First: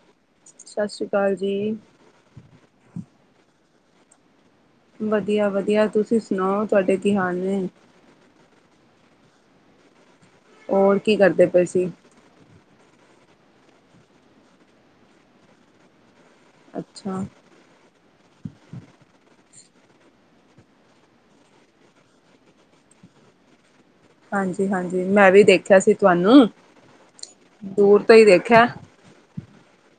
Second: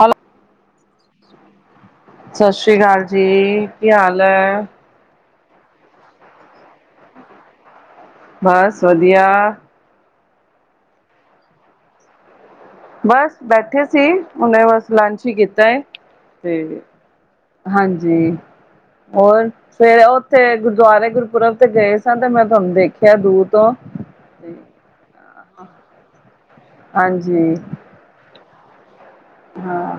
Hello ਸਸ ਸ਼੍ਰੀ ਕਾਲ ਜੀ। ਸੱਸ ਸ਼੍ਰੀ ਕਾਲ ਜੀ, ਕੀ ਹਾਲ ਐ? ਵਧੀਆਂ ਵਧੀਆਂ ਤੁਸੀਂ ਸੁਣਾਓ ਤੁਹਾਡੇ ਕੀ ਹਾਲ ਨੇ? ਬਸ ਵਧੀਆਂ। ਔਰ ਕੀ ਕਰਦੇ ਪਏ ਸੀ? ਬਸ ਬੈਠੇ ਸੀ ਹੁਣੇ ਬਸ ਲੰਚ ਈ ਕੀਤਾ ਏ ਤੇ ਅੱਛਾ ਹਾਂਜੀ ਔਰ ਸਵੇਰੇ ਉੱਥੇ ਗੁਰਦੁਆਰੇ ਗੁਰਪੁਰਬ ਤੇ ਗਏ ਸਾ ਤੇ ਮੈਂ ਤੁਹਾਨੂੰ ਦੇਖਿਆਂ ਦੂਰ ਤੋਂ ਹਾਂਜੀ ਹਾਂਜੀ ਮੈਂ ਵੀ ਦੇਖਿਆਂ ਸੀ ਤੁਹਾਨੂੰ ਹਾਂਜੀ। ਦੂਰ ਤੋਂ ਈ ਦੇਖਿਆਂ ਹਾਂ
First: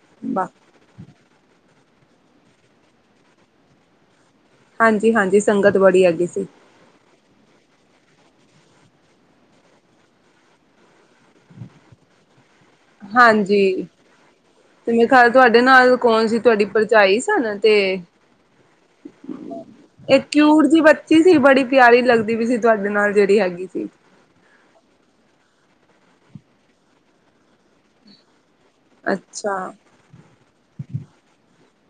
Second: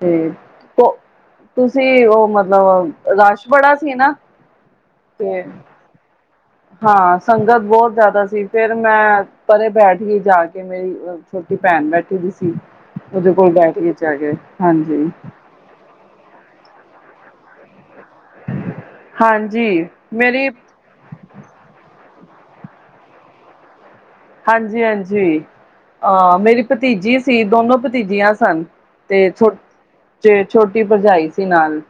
ਤੇ ਤੋਂ ਤੁਸੀਂ ਉਹ ਮਤਲਬ ਰਸ਼ ਬੜਾ ਸੀ ਨਾ ਹਾਂਜੀ-ਹਾਂਜੀ ਤੇ ਸੰਗਤ ਬੜੀ ਹੈਗੀ ਸੀ। ਹਾਂ ਸੰਗਤ ਬਹੁਤ ਜ਼ਿਆਦਾ ਸੀ ਫ਼ਿਰ ਮੈਂ ਪਰੇ ਬੈਠ ਗੀ ਜਾ ਕੇ ਮੇਰੀ ਛੋਟੀ ਭੈਣ ਬੈਠੀ ਦੀ ਸੀ ਉਹਦੇ ਕੋਲ਼ ਹਾਂਜੀ ਬੈਠਗੀ ਜਾ ਕੇ ਹਾਂਜੀ। ਇਹਦੇ ਨਾਲ ਕੌਣ ਸੀ ਤੁਹਾਡੀ ਭਰਜਾਈ ਸਨ ਤੇ ਹਾਂਜੀ ਇਹ ਮੇਰੀ ਕਿਊੂਟ ਜੀ ਬਚ- ਚੀ ਸੀ ਬੜੀ ਪਿਆਰੀ ਲੱਗਦੀ ਵੀ ਸੀ ਤੁਹਾਡੇ ਨਾਲ ਜਿਹੜੀ ਹੈਗੀ ਸੀ। ਹਾਂਜੀ ਹਾਂਜੀ। ਅਹ ਮੇਰੀ ਭਤੀਜੀ ਸੀ ਦੋਨੋ ਭਤੀਜੀਆਂ ਸਨ। ਤੇ ਛੋ ਅੱਛਾ ਛੋਟੀ ਭਰਜਾਈ ਸੀ ਨਾਲ।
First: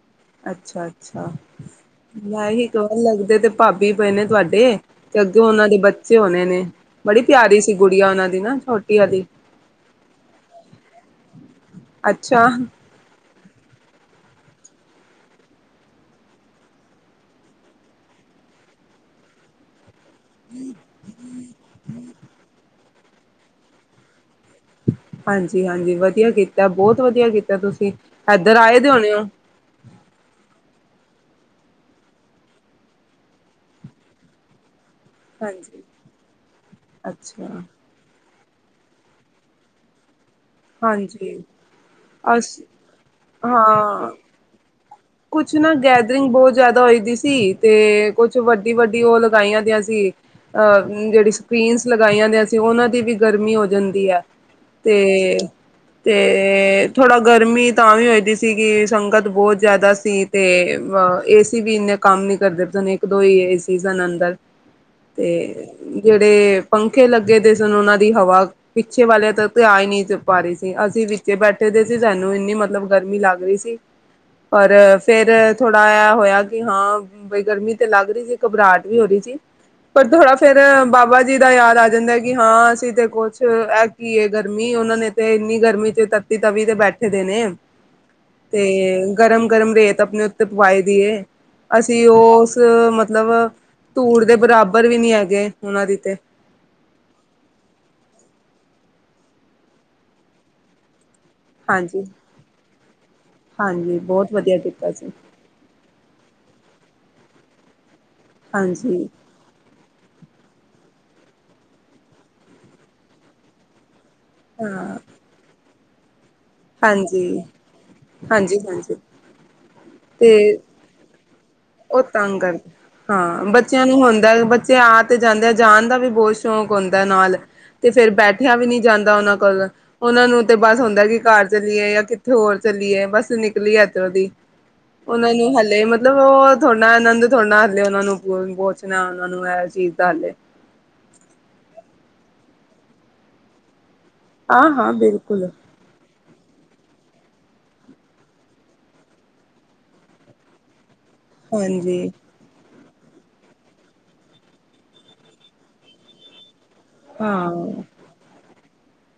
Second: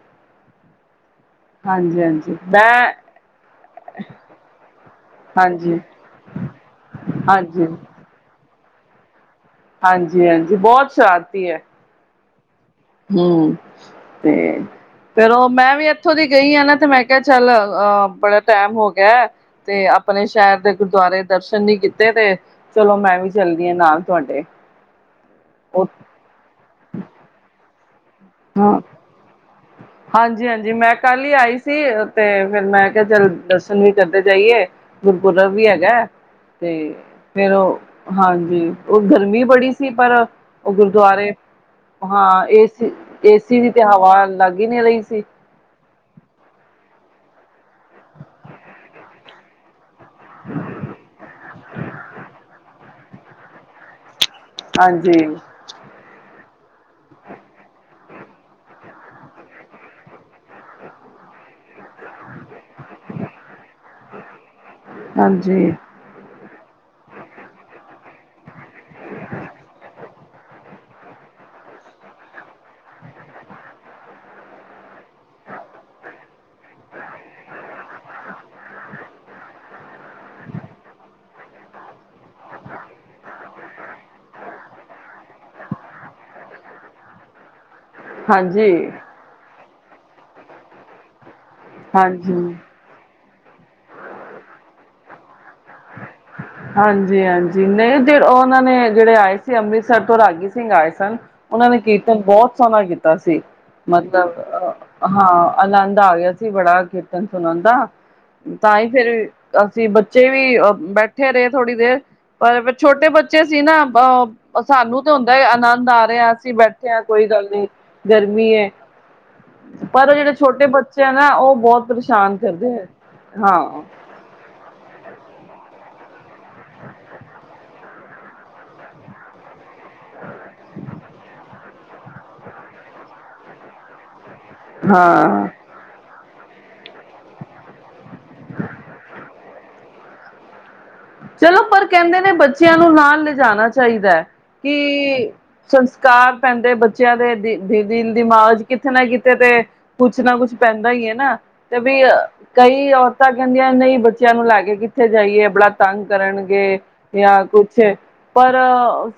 ਅੱਛਾ ਅੱਛਾ। ਹਾਂਜੀ ਹਾਂਜੀ ਮੈਂ ਵੀ ਕਵਾ ਲਗਦੇ ਤੇ ਭਾਬੀ ਪਏ ਨੇ ਤੁਹਾਡੇ। ਤੇ ਅੱਗੇ ਉਹਨਾਂ ਦੇ ਹਾਂਜੀ ਬੱਚੇ ਹੋਣੇ ਨੇ ਬੜੀ ਪਿਆਰੀ ਹਾਂਜੀ ਸੀ ਗੁੜੀਆਂ ਉਹਨਾਂ ਦੀ ਨਾ ਛੋਟੀ ਆਲੀ। ਹਾਂਜੀ-ਹਾਂਜੀ ਬਹੁਤ ਸ਼ਰਾਰਤੀ ਏ। ਅੱਛਾ। ਹਮ ਤੇ‌ ਚਲੋ ਮੈਂ ਵੀ ਇੱਥੋਂ ਦੀ ਗਈ ਆ ਨਾ ਤੇ ਮੈਂ ਕਿਹਾ ਚੱਲ ਅਹ ਬੜਾ ਟੈਮ ਹੋ ਗਿਆ ਐ। ਤੇ ਆਪਣੇ ਸ਼ਹਿਰ ਦੇ ਗੁਰਦੁਆਰੇ ਦਰਸ਼ਨ ਨੀ ਕੀਤੇ ਤੇ ਚਲੋ ਮੈਂ ਵੀ ਚੱਲਦੀ ਆ ਨਾਲ ਤੁਹਾਡੇ ਹਾਂਜੀ-ਹਾਂਜੀ। ਵਧੀਆਂ ਕੀਤਾ ਬਹੁਤ ਵਧੀਆਂ ਕੀਤਾ ਤੁਸੀ ਇੱਧਰ ਆਏ ਦੇ ਹੋਣੇ ਹੋ। ਹਾਂਜੀ-ਹਾਂਜੀ। ਮੈਂ ਕੱਲ੍ਹ ਈ ਆਈ ਸੀ ਤੇ ਫਿਰ ਮੈਂ ਕਿਹਾ ਚੱਲ ਦਰਸ਼ਨ ਵੀ ਕਰਦੇ ਜਾਈਏ। ਗੁਰਪੁਰਬ ਵੀ ਹਾਂਜੀ ਹੈਗਾ ਤੇ ਫਿਰ ਅੱਛਾ ਹਾਂਜੀ, ਉਹ ਗਰਮੀ ਬੜੀ ਸੀ ਪਰ ਉਹ ਗੁਰਦੁਆਰੇ ਹਾਂਜੀ ਹਾਂ ਅਸ ਏਸੀ ਏਸੀ ਦੀ ਤੇ ਹਾਂ ਹਵਾ ਅਲੱਗ ਈ ਨੀ ਰਹੀ ਸੀ। ਕੁਛ ਨਾ ਗੈਦਰਿੰਗ ਬਹੁਤ ਜ਼ਿਆਦਾ ਹੋਈ ਦੀ ਸੀ ਤੇ ਕੁਛ ਵੱਡੀ-ਵੱਡੀ ਉਹ ਲਗਾਈਆਂ ਦੀਆਂ ਸੀ। ਅਹ ਜਿਹੜੀ ਸਕਰੀਨਸ ਲਗਾਈਆਂ ਦੀਆਂ ਸੀ। ਉਹਨਾਂ ਦੀ ਵੀ ਗਰਮੀ ਹੋ ਜਾਂਦੀ ਐ‌। ਹਾਂਜੀ ਤੇ ਤੇ ਥੋੜ੍ਹਾ ਗਰਮੀ ਤਾਂ ਵੀ ਹੋਏ ਦੀ ਸੀ ਕਿ ਸੰਗਤ ਬਹੁਤ ਜ਼ਿਆਦਾ ਸੀ। ਤੇ ਏਸੀ ਵੀ ਇੰਨੇ ਕੰਮ ਨੀ ਕਰਦੇ, ਇੱਕ ਦੋ ਈ ਏ ਸੀ ਸਨ ਅੰਦਰ। ਤੇ ਹਾਂਜੀ ਜਿਹੜੇ ਪੱਖੇ ਲੱਗੇ ਦੇ ਸਨ ਉਹਨਾਂ ਦੀ ਹਵਾ ਪਿੱਛੇ ਵਾਲਿਆਂ ਤੱਕ ਤੇ ਆ ਈ ਨਹੀਂ ਪਾ ਰਹੀ ਸੀ। ਅਸੀ ਵਿੱਚੇ ਬੈਠੇ ਦੇ ਸੀ ਸਾਨੂੰ ਇੰਨੀ ਮਤਲਬ ਗਰਮੀ ਲੱਗ ਰਹੀ ਸੀ। ਪਰ ਫਿਰ ਥੋੜ੍ਹਾ ਇਹ ਹੋਇਆ ਕਿ ਹਾਂ ਬਈ ਗਰਮੀ ਤੇ ਲੱਗ ਰਹੀ ਸੀ, ਘਬਰਾਹਟ ਵੀ ਹੋ ਰਹੀ ਸੀ। ਪਰ ਥੋੜ੍ਹਾ ਫਿਰ ਬਾਬਾ ਜੀ ਦਾ ਯਾਦ ਆ ਜਾਂਦਾ ਕਿ ਹਾਂ ਅਸੀ ਤੇ ਕੁਛ ਕੀ ਏ ਗਰਮੀ ਉਹਨਾਂ ਨੇ ਤੇ ਇੰਨੀ ਗਰਮੀ ਚ ਤੱਤੀ ਤਵੀ ਤੇ ਬੈਠੇ ਦੇ ਨੇ। [inaudible] ਤੇ ਹਾਂਜੀ ਗਰਮ-ਗਰਮ ਰੇਤ ਆਪਣੇ ਉੱਤੇ ਪਵਾਈ ਦੀ ਏ। ਅਸੀ ਹਾਂਜੀ ਉਸ ਮਤਲਬ ਧੂੜ ਦੇ ਬਰਾਬਰ ਵੀ ਨਹੀਂ ਐਗੇ ਉਹਨਾਂ ਦੀ ਤੇ। ਹਾਂਜੀ-ਹਾਂਜੀ। ਨਹੀਂ ਫਿਰ ਉਹ ਉਹਨਾਂ ਨੇ ਜਿਹੜੇ ਆਏ ਸੀ। ਅੰਮ੍ਰਿਤਸਰ ਤੋਂ ਰਾਗੀ ਸਿੰਘ ਆਏ ਸਨ। ਉਹਨਾਂ ਨੇ ਹਾਂਜੀ। ਕੀਰਤਨ ਬਹੁਤ ਸੋਹਣਾ ਕੀਤਾ ਸੀ। ਹਾਂਜੀ ਬਹੁਤ ਮਤਲਬ ਵਧੀਆ ਕੀਤਾ ਅ ਸੀ ਹਾਂ। ਆਨੰਦ ਆ ਗਿਆ ਸੀ ਬੜਾ ਕੀਰਤਨ ਸੁਣਨ ਦਾ ਤਾਂਹੀ ਹਾਂਜੀ ਫਿਰ ਅਸੀਂ ਬੱਚੇ ਵੀ ਆ ਬੈਠੇ ਬੈਠੇ ਰਹੇ ਥੋੜ੍ਹੀ ਦੇਰ ਪਰ ਛੋਟੇ ਬੱਚੇ ਸੀ ਨਾ। ਹਾਂ ਸਾਨੂੰ ਤੇ ਹੁਣ ਆਨੰਦ ਆ ਰਿਹਾ। ਅਸੀ ਬੈਠੇ ਹਾਂ ਕੋਈ ਹਾਂਜੀ। ਗੱਲ ਨੀ ਗਰਮੀ ਐ। ਹਾਂਜੀ-ਹਾਂਜੀ ਪਰ ਉਹ ਜਿਹੜੇ ਤੇ ਛੋਟੇ ਬੱਚੇ ਬੱਚੇ ਆ ਨਾ ਉਹ ਬਹੁਤ ਉਹ ਪਰੇਸ਼ਾਨ ਤੰਗ ਕਰਦੇ ਹੈ ਹਾਂ। ਬੱਚਿਆਂ ਨੂੰ ਹੁੰਦਾ ਬੱਚੇ ਆ ਤੇ ਜਾਂਦੇ ਆ ਜਾਣ ਦਾ ਵੀ ਬਹੁਤ ਸ਼ੌਕ ਹੁੰਦਾ ਨਾਲ। ਤੇ ਫਿਰ ਬੈਠਿਆ ਵੀ ਨਹੀਂ ਜਾਂਦਾ ਉਹਨਾਂ ਕੋਲ। ਉਹਨਾਂ ਨੂੰ ਤੇ ਬਸ ਹੁੰਦਾ ਕਿ ਕਾਰ ਚੱਲੀਏ ਜਾਂ ਕਿੱਥੇ ਹੋਰ ਚੱਲੀਏ ਬਸ ਨਿਕਲੀ ਇਧਰੋਂ ਦੀ। ਉਹਨਾਂ ਹਾਂ ਨੂੰ ਹਲੇ ਉਹ ਥੋੜ੍ਹਾ-ਥੋੜ੍ਹਾ ਹਲੇ ਉਹਨਾਂ ਨੂੰ। ਜਲਦੀ ਪੋਚਣਾ, ਉਹਨਾਂ ਨੂੰ ਐ ਚੀਜ਼ ਦਾ ਹਾਲੇ ਚਲੋ ਪਰ ਕਹਿੰਦੇ ਨੇ ਬੱਚਿਆਂ ਨੂੰ ਨਾਲ ਲਿਜਾਣਾ ਚਾਹੀਦਾ ਐ। ਹਾਂ ਹਾਂ ਕਿ ਬਿਲਕੁਲ ਸੰਸਕਾਰ ਪੈਂਦੇ ਬੱਚਿਆਂ ਦੇ ਦੀ ਦੀਨ ਦਿਮਾਗ ਕਿਤੇ ਨਾ ਕਿਤੇ ਤੇ ਕੁਛ ਨਾ ਕੁਛ ਪੈਂਦਾ ਹੀ ਐ ਨਾ। ਤੇ ਹਾਂਜੀ ਵੀ ਕਈ ਔਰਤਾਂ ਕਹਿੰਦੀਆਂ ਨਹੀਂ ਬੱਚਿਆਂ ਨੂੰ ਕੇ ਕਿੱਥੇ ਜਾਈਏ? ਬੜਾ ਤੰਗ ਕਰਨਗੇ ਜਾਂ ਹਾਂ ਕੁਛ ਪਰ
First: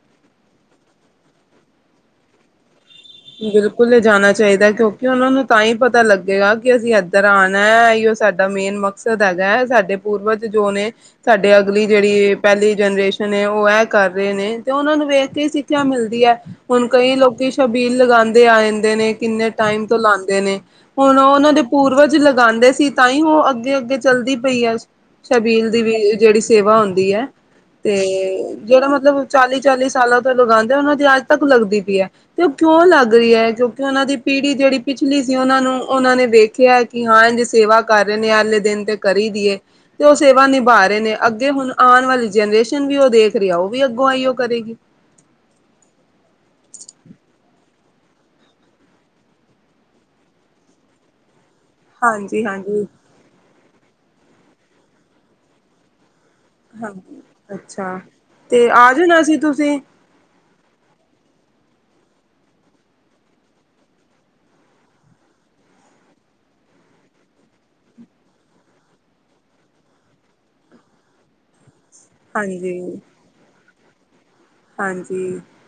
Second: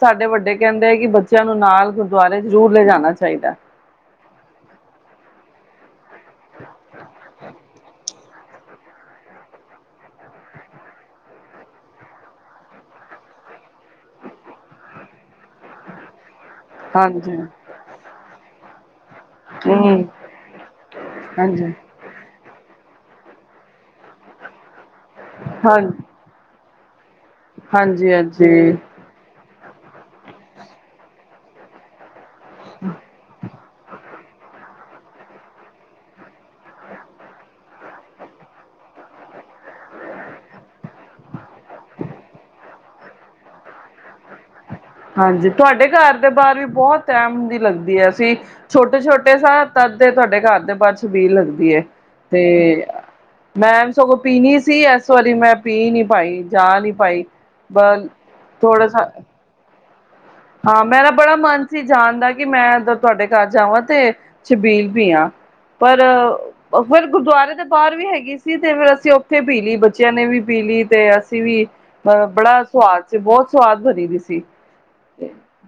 ਸਾਡੇ ਵੱਡੇ ਕਹਿੰਦੇ ਐ, ਕਿ ਬੱਚਿਆਂ ਨੂੰ ਨਾਲ ਗੁਰਦੁਆਰੇ ਜ਼ਰੂਰ ਲੈਜਾਣਾ ਚਾਹੀਦਾ। [unintelligible] ਕੋਲੇ ਜਾਣਾ ਚਾਹੀਦਾ, ਕਿਉਂਕਿ ਉਹਨਾਂ ਨੂੰ ਤਾਂ ਹੀ ਪਤਾ ਲੱਗੇਗਾ, ਕਿ ਅਸੀਂ ਇੱਧਰ ਆਣਾ ਐ, ਐਈਓ ਸਾਡਾ ਮੇਨ ਮਕ ਮਕ਼ਸਦ ਐਗਾ, ਸਾਡੇ ਪੂਰਵਜ ਜੋ ਨੇ ਸਾਡੇ ਅਗਲੀ ਜਿਹੜੀ ਪਹਿਲੀ ਜਨਰੇਸ਼ਨ ਏ। ਉਹ ਐ ਕਰ ਰਹੇ ਨੇ ਤੇ ਉਹਨਾਂ ਨੂੰ ਵੇਖ ਕੇ ਅਸੀ ਸਿੱਖਿਆ ਮਿਲਦੀ ਐ। ਹੁਣ ਕਈ ਹਾਂਜੀ ਲੋਕੀ ਸ਼ਬ ਸ਼ਬੀਲ ਲਗਾਂਦੇ ਆ ਜਾਂਦੇ ਨੇ, ਕਿੰਨੇ ਟਾਈਮ ਤੋਂ ਹਮ ਲਾਉਂਦੇ ਨੇ। ਹੁਣ ਉਹਨਾਂ ਦੇ ਹਾਂਜੀ ਪੂਰਵਜ ਲਗਾਂਦੇ ਸੀ, ਤਾਂ ਹੀ ਉਹ ਅੱਗੇ-ਅੱਗੇ ਚੱਲਦੀ ਪਈ ਆ‌। ਸ਼ਬੀਲ ਹਾਂ ਦੀ ਵੀ ਜਿਹੜੀ ਸੇਵਾ ਹੁੰਦੀ ਐ। ਤੇ ਹਾਂਜੀ ਹਾਂਜੀ ਜਿਹੜਾ ਮਤਲਬ ਚਾਲੀ-ਚਾਲੀ ਸਾਲਾਂ ਤੋਂ ਲਗਾਂਦੇ ਉਹਨਾਂ ਦੀ ਅੱਜ ਤੱਕ ਲੱਗਦੀ ਪਈ ਤੇ ਉਹ ਕਿਉਂ ਲੱਗ ਰਹੀ ਐ‌। ਕਿਉਂਕਿ ਉਹਨਾਂ ਦੀ ਪੀੜੀ ਜਿਹੜੀ ਪਿਛਲੀ ਸੀ। ਉਹਨਾਂ ਨੂੰ ਉਹਨਾਂ ਨੇ ਵੇਖਿਆ, ਕਿ ਹਾਂ ਇਦੀ ਸੇਵਾ ਕਰ ਰਹੇ ਨੇ, ਅਗਲੇ ਦਿਨ ਤੇ ਕਰੀ ਦੀਏ। ਤੇ ਉਹ ਸੇਵਾ ਨਿਭਾ ਰਹੇ ਨੇ। ਅੱਗੇ ਹੁਣ ਆਣ ਵਾਲੀ ਜਨਰੇਸ਼ਨ ਵੀ ਉਹ ਦੇਖ ਰਿਹਾ। ਉਹ ਵੀ ਅੱਗੋਂ ਆਈਓ ਕਰੇਗੀ। ਹਾਂਜੀ, ਤੁਹਾਡੇ ਘਰ ਦੇ ਬਾਹਰ ਵੀ ਬਹੁਤ ਟਾਈਮ ਲੱਗਦੀ ਐ। ਅਸੀਂ ਛੋਟੇ-ਛੋਟੇ ਸੈਅ, ਤਦ ਦੇ ਤੁਹਾਡੇ ਘਰ ਦੇ ਬਾਹਰ ਸਬੀਲ ਲੱਗਦੀ ਐ। ਹਾਂਜੀ ਹਾਂਜੀ ਤੇ, ਮੈਂ ਸਗੋਂ ਪੀਣੀ ਸੀ। ਇਸ ਵਾਰੀ ਮੈਂ ਪੀ ਨੀ ਪਾਈ ਜਾ ਨਹੀਂ ਹਾਂਜੀ ਪਾਈਈ ਬ ਥੋੜਾ ਸਾ ਕਿ ਤੁਸੀਂ। ਹਾਂ ਮੇਰਾ ਬੜਾ ਮਨ ਸੀ ਜਾਣ ਦਾ, ਕਿ ਮੈਂ ਅੰਦਰ ਤੁਹਾਡੇ ਘਰ ਜਾਵਾਂ, ਤੇ ਸ਼ਬੀਲ ਪੀ ਆਂ। ਪਰ। ਫਿਰ ਗੁਰਦੁਆਰੇ ਦੇ ਬਾਹਰ ਵੀ ਹੈਗੀ ਸੀ। ਤੇ ਫਿਰ ਅਸੀਂ ਉੱਥੇ ਪੀ ਲਈ, ਬੱਚਿਆਂ ਨੇ ਵੀ ਪੀ ਲਈ, ਤੇ ਅਸੀਂ ਵੀ ਅ ਬੜਾ ਹਾਂਜੀ ਸੁਵਾਦ ਸੀ, ਬਹੁਤ ਸਵਾਦ ਬਣੀ ਦੀ ਸੀ। ਹਾਂਜੀ,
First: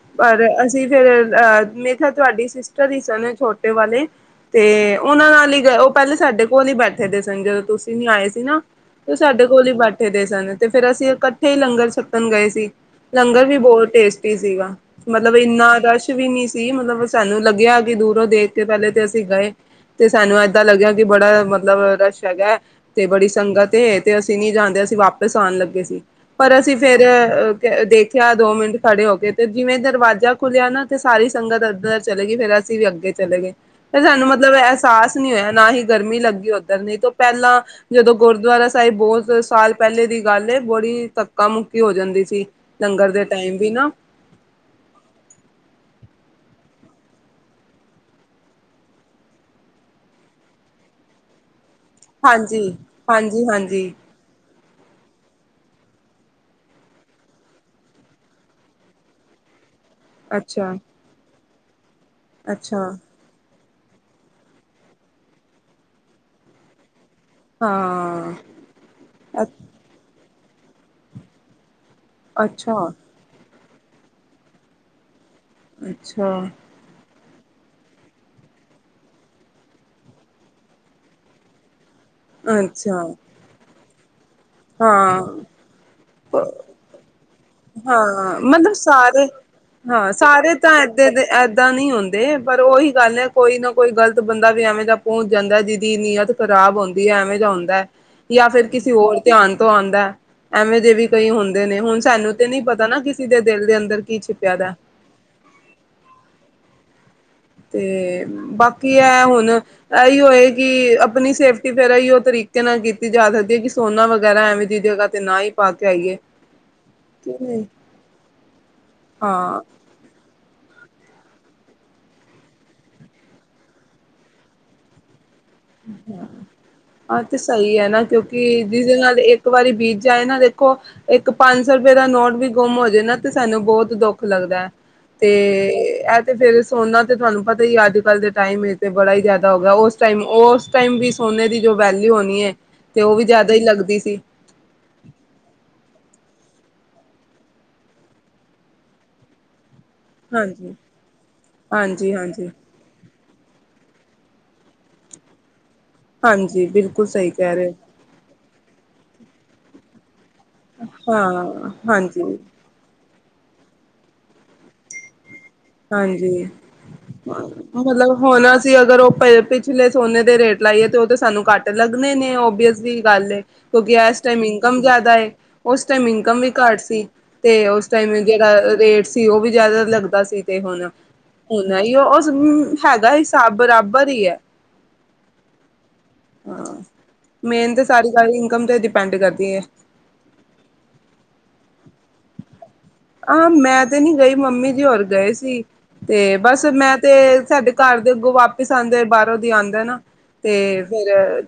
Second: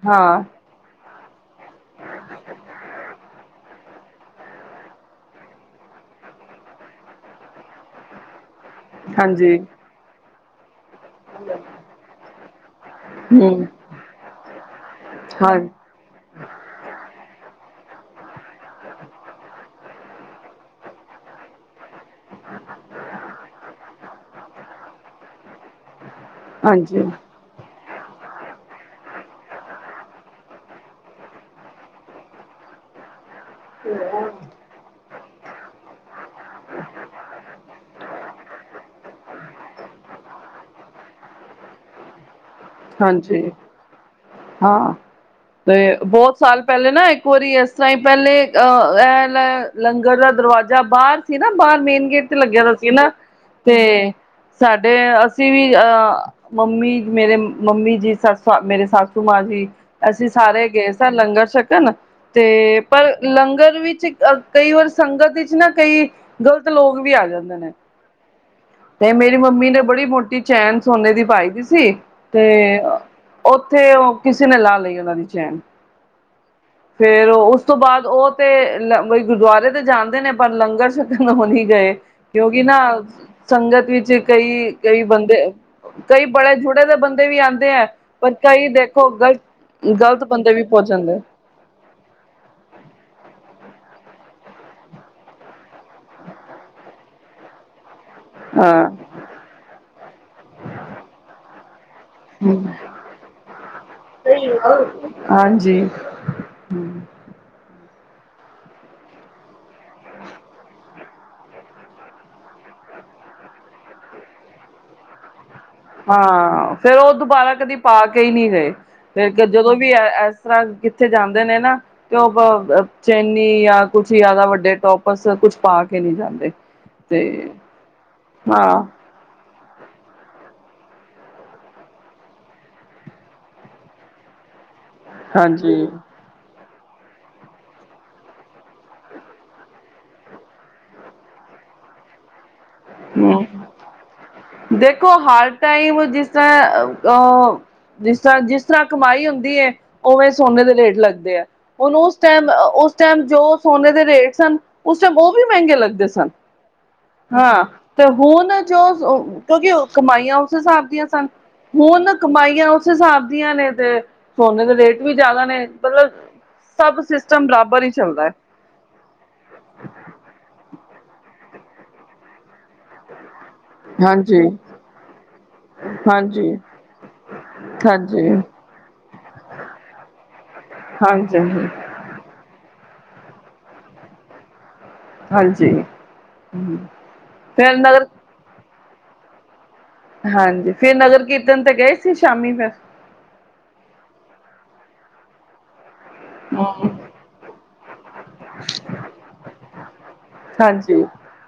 ਹਾਂ ਪਰ ਅ ਤੇ ਫਿਰ ਅਹ ਮੇ ਤਾਂ ਤੁਹਾਡੀ ਸਿਸਟਰ ਹੀ ਸਨ, ਛੋਟੇ ਵਾਲੇ ਤੇ ਉਹਨਾਂ ਨਾਲ ਹੀ, ਉਹ ਪਹਿਲੇ ਸਾਡੇ ਕੋਲ ਹੀ ਬੈਠੇ ਦੇ ਸਨ। ਜਦੋਂ ਤੁਸੀਂ ਨੀ ਆਏ ਸੀ ਨਾ ਤੇ ਸਾਡੇ ਹਾਂਜੀ ਕੋਲ ਹੀ ਬੈਠੇ ਦੇ ਸਨ। ਤੇ ਫਿਰ ਅਸੀਂ ਇਕੱਠੇ ਹੀ ਲੰਗਰ ਛੱਕਣ ਗਏ ਸੀ। ਲੰਗਰ ਵੀ ਹੂੰ ਬਹੁਤ ਟੇਸਟੀ ਸੀਗਾ, ਮਤਲਬ ਹਾਂ ਇੰਨਾ ਰਸ਼ ਕੁਸ਼ ਵੀ ਨਹੀਂ ਸੀ, ਮਤਲਬ ਸਾਨੂੰ ਲੱਗਿਆ ਕਿ ਦੂਰੋਂ ਦੇਖ ਕੇ ਪਹਿਲੇ ਤੇ ਅਸੀਂ ਗਏ। ਤੇ ਸਾਨੂੰ ਏਦਾਂ ਲੱਗਿਆ, ਕਿ ਬੜਾ ਮਤਲਬ ਰਸ਼ ਹੈਗਾ, ਤੇ ਬੜੀ ਸੰਗਤ ਤੇ ਅਸੀਂ ਨੀ ਜਾਂਦੇ, ਅਸੀਂ ਵਾਪਿਸ ਆਉਣ ਲੱਗੇ ਸੀ। ਪਰ ਅਸੀਂ ਫੇਰ, ਹਾਂਜੀ ਅ ਦੇਖ ਇਆ ਦੋ ਮਿੰਟ ਖੜੇ ਹੋ ਕੇਏ ਆ ਤੇ, ਜਿਵੇਂ ਦਰਵਾਜ਼ਾ ਖੁੱਲਿਆ ਨਾ, ਤੇ ਸਾਰੀ ਸੰਗਤ ਇੱਧਰ ਚਲੇ ਗਈ, ਫੇਰ ਅਸੀਂ ਵੀ ਅੱਗੇ ਚਲੇ ਗਏ। ਤੇ ਸਾਨੂੰ ਮਤਲਬ ਅਹਿਸਾਸ ਨਹੀਂ ਹੋਇਆ, ਨਾ ਹੀ ਗਰਮੀ ਲੱਗੀ ਉੱਧਰ ਨਹੀਂ ਤੋਂ ਪਹਿਲਾਂ ਜਦੋਂ ਗੁਰਦੁਆਰਾ ਸਾਹਿਬ ਬਹੁਤ ਸਾਲ ਪਹਿਲੇ ਦੀ ਗੱਲ ਐ, ਬੜੀ ਧੱਕਾ ਮੁੱਕੀ ਹੋ ਜਾਂਦੀ ਸੀ। ਲੰਗਰ ਦੇ ਹਾਂਜੀ, ਟਾਈਮ ਵੀ ਨਾ ਹਾਂ। ਤੇ ਬਹੁਤ ਸਾਲ ਪਹਿਲੇ ਨਾ ਇੱਕ ਵਾਰੀ ਇਸ ਤਰਾਂ ਪਹਿਲੇ ਅਹ ਇਹ ਲੰਗਰ ਦਾ ਦਰਵਾਜ਼ਾ ਬਾਹਰ ਸੀ ਨਾ, ਬਾਹਰ ਮੇਨ ਗੇਟ ਤੇ ਹਾਂਜੀ, ਲੱਗਿਆ ਦਾ ਸੀ ਨਾ, ਹਾਂਜੀ, ਹਾਂਜੀ ਤੇ ਸਾਡੇ, ਅਸੀਂ ਵੀ, ਅਹ ਮੰਮੀ ਮੇਰੇ ਮੰਮੀ ਜੀ ਸਸ ਮੇਰੇ ਸਸੂ ਮਾਂ ਜੀ, ਅਸੀਂ ਸਾਰੇ ਅੱਛਾ, ਗਏ ਸ ਲੰਗਰ ਛਕਣ। ਤੇ ਅੱਛਾ ਪਰ ਲੰਗਰ ਵਿੱਚ ਕਈ ਵਾਰ ਸੰਗਤ ਵਿੱਚ ਨਾ ਕਈ ਗਲਤ ਲੋਕ ਵੀ ਆ ਜਾਂਦੇ ਨੇ ਹਾਂ। ਤੇ ਮੇਰੀ ਅੱਛਾ, ਮੰਮੀ ਨੇ ਬੜੀ ਮੋਟੀ ਚੈਨ ਸੋਨੇ ਦੀ ਪਾਈ ਵੀ ਸੀ ਤੇ ਅੱਛਾ, ਉੱਥੇ ਉਹ ਕਿਸੇ ਨੇ ਲਾ ਲਈ ਉਹਨਾਂ ਦੀ ਚੈਨ। ਅੱਛਾ। ਫਿਰ ਉਸ ਤੋਂ ਬਾਅਦ ਉਹ ਤੇ ਗੁਰਦੁਆਰੇ ਤੇ ਜਾਂਦੇ ਨੇ ਪਰ ਲੰਗਰ ਚ ਹੋ ਨੀ ਗਏ। ਕਿਉਂਕਿ ਨਾ ਅੱਛਾ ਸੰਗਤ ਵਿੱਚ ਕਈ-ਕਈ ਹਾਂ ਬੰਦੇ ਕਈ ਬੜੇ ਜੁੜੇ ਬੰਦੇ ਵੀ ਆਉਂਦੇ ਹੈ ਪਰ ਹਾਂ ਕਈ ਮਤਲਬ ਦੇਖੋ ਸਾਰੇ ਗਲਤ ਹਾਂ ਗ਼ਲਤ ਬੰਦੇ ਸਾਰੇ ਵੀ ਤਾਂ ਪਹੁੰਚ ਏਦਾਂ ਜਾਂਦੇ ਦੇ ਏਦਾਂ ਨੀ ਹੁੰਦੇ ਤੇ ਪਰ ਉਹੀ ਗੱਲ ਐ ਕੋਈ ਨਾ ਕੋਈ ਗ਼ਲਤ ਬੰਦਾ ਵੀ ਐਵੇਂ ਦਾ ਪਹੁੰਚ ਜਾਂਦਾ ਜਿਹਦੀ ਨੀਅਤ ਖ਼ਰਾਬ ਹੁੰਦੀ ਏ ਐਵੇਂ ਦਾ ਹੁੰਦਾ। ਜਾਂ ਫਿਰ ਹਾਂ ਕਿਸੇ ਹੋਰ ਧਿਆਨ ਤੋਂ ਆਉਂਦਾ ਐਵੇਂ ਦੇ ਵੀ ਕਈ ਹੁੰਦੇ ਨੇ ਹੁਣ ਸਾਨੂੰ ਤੇ ਨਹੀਂ ਪਤਾ ਨਾ ਕਿਸੇ ਦੇ ਦਿਲ ਦੇ ਅੰਦਰ ਕੀ ਛਿਪਿਆ ਵਿਆ ਹਾਂਜੀ। ਹੂੰ ਤੇ ਬਾਕੀ ਅਹ ਹੁਣ ਇਹੀ ਹੋਓ ਏ ਕਿ ਆਪਣੀ ਸੇਫ਼ਟੀ ਫਿਰ ਇਹੀ ਉਹ ਤਰੀਕੇ ਨਾਲ ਕੀਤੀ ਜਾ ਸਕਦੀ ਹੈ ਕਿ ਸੋਨਾ ਵਗੈਰਾ ਐਵੇਂ ਖਰੀਦੇ ਗਾ ਤੇ ਨਾਈ ਹਾਂ ਫਿਰ ਉਹ ਦੁਬਾਰਾ ਕਦੀ ਪਾ ਕੇ ਹੀ ਨੀ ਗਏ ਫਿਰ ਹਾਂ ਜਦੋਂ ਵੀ ਤਰ੍ਹਾਂ ਕਿੱਥੇ ਜਾਂਦੇ ਨੇ ਨਾ ਓ ਚੈਨੀ ਜਾਂ ਕੁਛ ਜ਼ਿਆਦਾ ਵੱਡੇ ਟੋਪਸ ਕੁਛ ਪਾ ਕੇ ਨਹੀਂ ਜਾਂਦੇ ਆਹ ਤੇ ਸਹੀ ਐ ਨਾ ਕਿਉਂਕਿ ਹਾਂ ਜਿਸਦੇ ਨਾਲ ਇਕ ਇੱਕ ਵਾਰੀ ਬੀਤ ਜਾਏ ਨਾ ਦੇਖੋ ਇੱਕ ਪੰਜ ਸੌ ਰੁਪਏ ਦਾ ਨੋਟ ਵੀ ਗੁੰਮ ਹੋ ਜੇ ਨਾ ਤੇ ਸਾਨੂੰ ਬਹੁਤ ਦੁੱਖ਼ ਲੱਗਦਾ ਐ। ਤੇ ਹਾਂਜੀ ਅ ਤੇ ਫਿਰ ਸੋਨਾ ਤੇ ਤੁਹਾਨੂੰ ਪਤਾ ਹੀ ਅੱਜ ਕੱਲ ਦੇ ਟਾਈਮ ਤੇ ਬੜਾ ਹੀ ਜ਼ਿਆਦਾ ਹੋ ਗਿਆ ਉਸ ਟਾਈਮ ਉਸ ਟਾਈਮ ਵੀ ਸੋਨੇ ਦੀ ਜੋ ਵੈਲਿਊ ਹੋਣੀ ਐ ਤੇ ਉਹ ਵੀ ਹਮ ਜ਼ਿਆਦਾ ਹੀ ਲੱਗਦੀ ਸੀ। ਦੇਖੋ ਹਰ ਟਾਈਮ ਜਿਸ ਤਰ੍ਹਾਂ ਅਹ ਜਿਸ ਤਰ੍ਹਾਂ ਜਿਸ ਤਰ੍ਹਾਂ ਕਮਾਈ ਹੁੰਦੀ ਐ ਉਵੇਂ ਸੋਨੇ ਦੇ ਹਾਂਜੀ ਰੇਟ ਲੱਗਦੇ ਐ ਹੁਣ ਹਾਂਜੀ ਉਸ ਟਾਈਮ ਹਾਂਜੀ ਉਸ ਚਲ ਜੋ ਸੋਨੇ ਦੇ ਰੇਟ ਸਨ ਉਸ ਟਾਈਮ ਉਹ ਵੀ ਮਹਿੰਗੇ ਲੱਗਦੇ ਸਨ ਹਾਂਜੀ ਬਿਲਕੁਲ ਸਹੀ ਕਹਿ ਹਾਂ ਰਹੇ ਹੋ। ਤੇ ਹੁਣ ਜੋ ਕਿਉਂਕਿ ਕਮਾਈਆਂ ਉਸ ਹਿਸਾਬ ਦੀਆਂ ਸਨ ਹਾਂ ਹੁਣ ਹਾਂਜੀ ਕਮਾਈਆਂ ਉਸ ਉਸ ਹਿਸਾਬ ਦੀਆਂ ਨੇ ਤੇ ਸੋਨੇ ਦੇ ਰੇਟ ਵੀ ਜ਼ਿਆਦਾ ਨੇ ਮਤਲਬ ਹਾਂਜੀ ਸਭ ਸਿਸਟਮ ਬਰਾਬਰ ਹੀ ਮਤਲਬ ਚੱਲਦਾ ਹੈ। ਹੋਣਾ ਸੀ ਅਗਰ ਉਹ ਪਏ ਪਿਛਲੇ ਸੋਨੇ ਦੇ ਰੇਟ ਲਾਈਏ ਤੇ ਉਹ ਤੇ ਸਾਨੂੰ ਘੱਟ ਲੱਗਣੇ ਨੇ ਓਬਵੀ ਅਸਲੀ ਗੱਲ ਏ ਕਿਉਂਕਿ ਇਸ ਹਾਂਜੀ ਟਾਈਮ ਇਨਕਮ ਜ਼ਿਆਦਾ ਏ ਉਸ ਟਾਈਮ ਇਨਕਮ ਵੀ ਹਾਂਜੀ ਘੱਟ ਸੀ। ਤੇ ਉਸ ਟਾਇਮ ਹਾਂਜੀ ਜਿਹੜਾ ਰੇਟ ਸੀ ਉਹ ਵੀ ਜ਼ਿਆਦਾ ਲੱਗਦਾ ਸੀ। ਤੇ ਹੁਣ, ਹਾਂਜੀ ਹੁਣ ਇਹ ਉਹ ਹੈਗਾਂ ਹਿਸਾਬ ਬਰਾਬਰ ਈ ਆ। ਹਾਂਜੀ ਹਾਂ ਮੇਨ ਫੇਰ ਤੇ ਨਗਰ ਸਾਰੀ ਗੱਲ ਇਨਕਮ ਤੇ ਡਿਪੈਂਡ ਕਰਦੀ ਐ। ਹਾਂਜੀ, ਫਿਰ ਨਗਰ ਕੀਰਤਨ ਤੇ ਗਏ ਸੀ ਸ਼ਾਮੀ ਫਿਰ ਆਹ ਮੈਂ ਤੇ ਨੀ ਗਈ ਮੰਮੀ ਜੀ ਹੋਰ ਗਏ ਸੀ ਤੇ ਬਸ ਮੈਂ ਹਮ ਤੇ ਸਾਡੇ ਘਰ ਦੇ ਅੱਗੋਂ ਵਾਪਿਸ ਆਉਂਦੇ ਬਾਹਰੋਂ ਦੀ ਆਉਂਦਾ ਨਾ ਤੇ ਹਾਂਜੀ ਫਿਰ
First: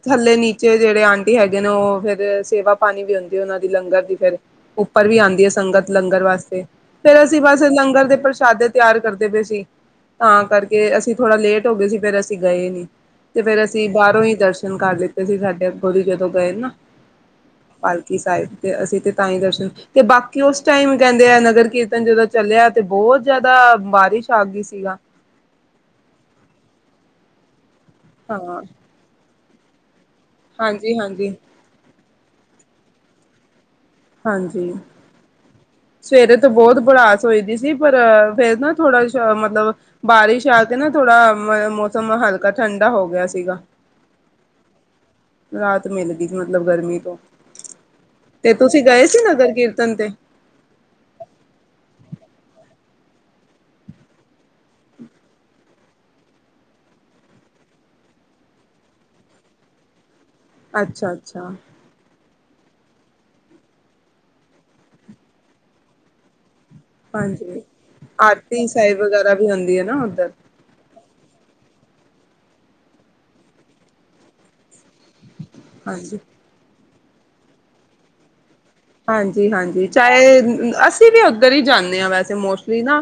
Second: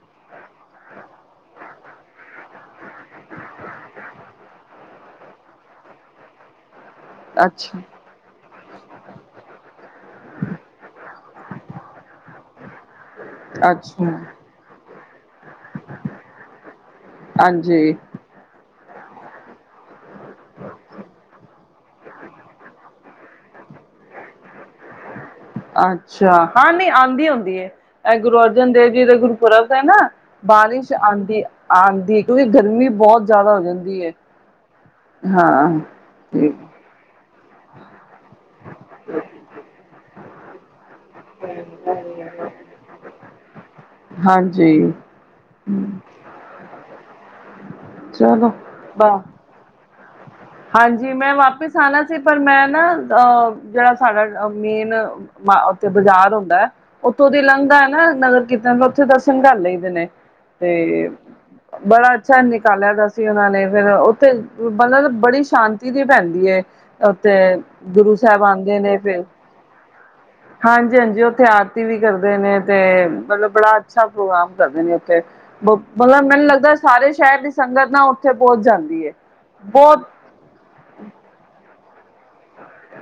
ਥੱਲੇ- ਨੀਚੇ ਜਿਹੜੇ ਆਂਟੀ ਹੈਗੇ ਨੇ ਉਹ ਫਿਰ ਸੇਵਾ ਪਾਣੀ ਵੀ ਆਉਂਦੀ ਉਹਨਾਂ ਦੀ ਲੰਗਰ ਦੀ ਫਿਰ ਉੱਪਰ ਵੀ ਆਉਂਦੀਆਂ ਏ ਸ ਸੰਗਤ ਲੰਗਰ ਵਾਸਤੇ, ਫਿਰ ਅਸੀਂ ਬਸ ਅੱਛਾ ਲੰਗਰ ਦੇ ਪ੍ਰਸ਼ਾਦੇ ਤਿਆਰ ਕਰਦੇ ਪਏ ਸੀ। ਤਾਂ ਕਰਕੇ ਅਸੀਂ ਥੋੜ੍ਹਾ ਲੇਟ ਹੋ ਗਏ ਸੀ, ਫਿਰ ਅਸੀਂ ਗਏ ਨੀ। ਤੇ ਫਿਰ ਅਸੀਂ ਅੱਛਾ ਬਾਹਰੋਂ ਹੀ ਦਰਸ਼ਨ ਕਰ ਲਿੱਤੇ ਸੀ, ਸਾਡੇ ਅੱਗੋ ਦੀ ਜਦੋਂ ਗਏ ਨਾ, ਹਾਂਜੀ 'ਪਾਲਕੀ ਸਾਹਿਬ' ਤੇ ਅਸੀਂ ਤੇ ਤਾਂ ਹੀ ਦਰਸ਼ਨ ਤੇ ਬਾ ਕਿ ਉਸ ਟਾਈਮ ਕਹਿੰਦੇ ਆ, ਨਗਰ ਕੀਰਤਨ ਜਦੋਂ ਚੱਲਿਆ, ਤੇ ਬਹੁਤ ਜਿਆਦਾ ਬਾਰਿਸ਼ ਆ ਗਈ ਸੀ। ਅੱਛਾ, ਹਾਂ ਨੀ ਆਉਂਦੀ ਹੁੰਦੀ ਹੈ, ਇਹ ਗੁਰੂ ਹਾਂ ਅਰਜਨ ਦੇਵ ਜੀ ਦਾ ਗੁਰੂਪੁਰਬ ਹੈ ਨਾ। ਬਾਰਿਸ਼ ਹਾਂਜੀ ਹਾਂਜੀ ਆਉਂਦੀ, ਆਉਂਦੀ ਕਿਉਂਕਿ ਗਰਮੀ ਬਹੁਤ ਜ਼ਿਆਦਾ ਹੋ ਜਾਂਦੀ ਆ। ਹਾਂਜੀ। ਹਾਂ। ਸਵੇਰੇ ਤਾ ਠੀਕ ਬਹੁਤ ਬੜਾਸ ਹੋਈ ਦੀ ਸੀ ਪਰ, ਫਿਰ ਨਾ ਥੋੜਾ ਜਾ ਮਤਲਬ ਬਾਰਿਸ਼ ਆ ਤੇ ਨਾ ਥੋੜਾ ਮ ਮੌਸਮ ਹਲਕਾ ਠੰਢਾ ਹੋ ਗਿਆ ਸੀਗਾ। ਹਾਂਜੀ। ਰਾਹਤ ਮਿਲ ਗਈ ਮਤਲਬ ਗਰਮੀ ਤੋਂ, ਚਲੋ ਤੇ ਤੁਸੀਂ ਗਏ ਸੀ ਬ ਨਗਰ ਕੀਰਤਨ ਤੇ? ਹਾਂਜੀ ਮੈਂ ਵਾਪਿਸ ਆਉਣਾ ਸੀ ਪਰ ਮੈਂ ਨਾ, ਅ ਜਿਹੜਾ ਸਾਡਾ ਮੇਨ ਮ ਉਥੇ ਬਾਜ਼ਾਰ ਹੁੰਦਾ। ਉੱਥੋਂ ਦੀ ਲੰਘਦਾ ਹੈ ਨਾ, ਨਗਰ ਕੀਰਤਨ ਉੱਥੇ ਦਰਸ਼ਨ ਕਰ ਲਈ ਦੇ ਨੇ। ਤੇ, ਅੱਛਾ ਅੱਛਾ ਬੜਾ ਅੱਛਾ ਨਿਕਾਲਿਆ ਦਾ ਸੀ ਉਹਨਾਂ ਨੇ ਫਿਰ, ਉੱਥੇ ਮਤਲਬ ਬੜੀ ਸ਼ਾਂਤੀ ਦੀ ਪੈਂਦੀ ਏ। ਉੱਥੇ ਹਾਂਜੀ ਗੁਰੂ ਸਾਹਿਬ ਆਰਤੀ ਆਉਂਦੇ ਨੇ ਸਾਹਿਬ ਤੇ ਵਗੈਰਾ ਵੀ ਹੁੰਦੀ ਹੈ ਨਾ ਉੱਧਰ ਹਾਂਜੀ- ਹਾਂਜੀ ਉੱਥੇ ਆਰਤੀ ਵੀ ਕਰਦੇ ਨੇ ਤੇ, ਮਤਲਬ ਬੜਾ ਅੱਛਾ ਪ੍ਰੋਗਰਾਮ ਕਰਦੇ ਨੇ ਉੱਥੇ। ਹਾਂਜੀ ਮਤਲਬ ਮੈਨੂੰ ਲੱਗਦਾ ਸਾਰੇ ਸ਼ਹਿਰ ਦੀ ਸੰਗਤ ਨਾ ਉੱਥੇ ਪਹੁੰਚ ਜਾਂਦੀ। ਹੈ ਹਾਂਜੀ- ਹਾਂਜੀ ਬਹੁਤ ਚਾਹੇ, ਅਸੀਂ ਵੀ ਅੱਗਰ ਹੀ ਜਾਂਦੇ ਹਾਂ ਵੈਸੇ ਤੇ ਮੋਸਟਲੀ ਨਾ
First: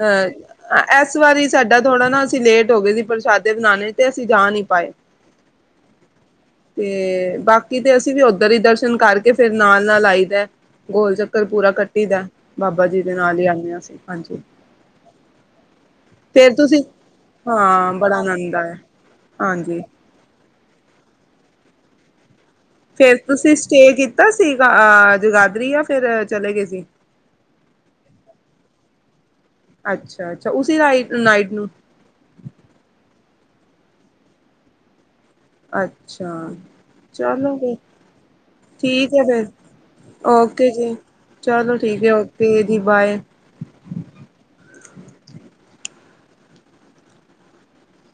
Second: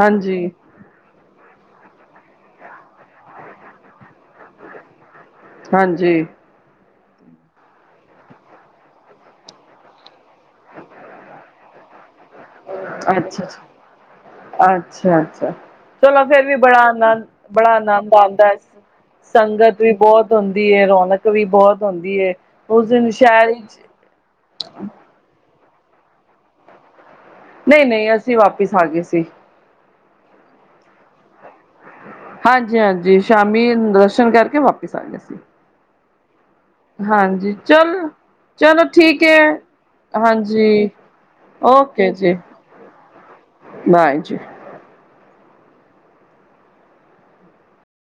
ਹਾਂਜੀ ਆ ਇਸ ਵਾਰੀ ਸਾਡਾ ਥੋੜਾ ਨਾ ਅਸੀਂ ਲੇਟ ਹੋ ਗਏ ਸੀ, ਪ੍ਰਸ਼ਾਦੇ ਬਣਾਉਣੇ, ਤੇ ਅਸੀਂ ਜਾ ਨਹੀਂ ਪਾਏ। ਹਾਂਜੀ। ਤੇ, ਬਾਕੀ ਤੇ ਅਸੀਂ ਵੀ ਉੱਧਰ ਹੀ ਦਰਸ਼ਨ ਕਰਕੇ ਫਿਰ ਨਾਲ- ਨਾਲ ਆਈ ਦਾ। ਗੋਲ ਚੱਕਰ ਪੂਰਾ ਕਰਕੇ। ਅੱਛਾ ਜੀ, ਹਾਂਜੀ ਅੱਛਾ- ਅੱਛਾ। ਚਲੋ ਫਿਰ ਫੇਰ ਵੀ ਬੜਾ ਤੁਸੀਂ ਆਨੰਦ, ਬੜਾ ਆਨੰਦ ਆਉਂਦਾ, ਹਾਂਜੀ ਸੰਗਤ ਵੀ ਬਹੁਤ ਹੁੰਦੀ ਏ, ਰੌਣਕ ਵੀ ਬਹੁਤ ਹੁੰਦੀ ਏ। ਉਸ ਦਿਨ ਫਿਰ ਸ਼ਹਿਰ ਤੁਸੀਂ ਵਿੱਚ ਸਟੇ ਕੀਤਾ ਸੀ, ਅਹ ਜਗਾਧਰੀ ਜਾਂ ਫਿਰ ਚਲੇ ਗਏ ਸੀ। ਨਹੀਂ- ਨਹੀਂ, ਅਸੀਂ ਵਾਪਿਸ ਆ ਗਏ ਸੀ। ਅੱਛਾ- ਅੱਛਾ, ਉਸੀ ਨਾਈਟ ਨੂੰ। ਹਾਂਜੀ- ਹਾਂਜੀ, ਸ਼ਾਮੀ ਦਰਸ਼ਨ ਕਰਕੇ ਵਾਪਿਸ ਆ ਗਏ। ਅੱਛਾ ਹਾਂਜੀ ਚਲੋ ਫਿਰ ਚੱਲ, ਚਲੋ ਠੀਕ ਹੈ ਐ। ਫਿਰ ਓਕੇ ਜੀ, ਚਲੋ ਠੀਕ ਐ, ਓਕੇ ਜੀ, ਬਾਏ। ਨਾਇਟ।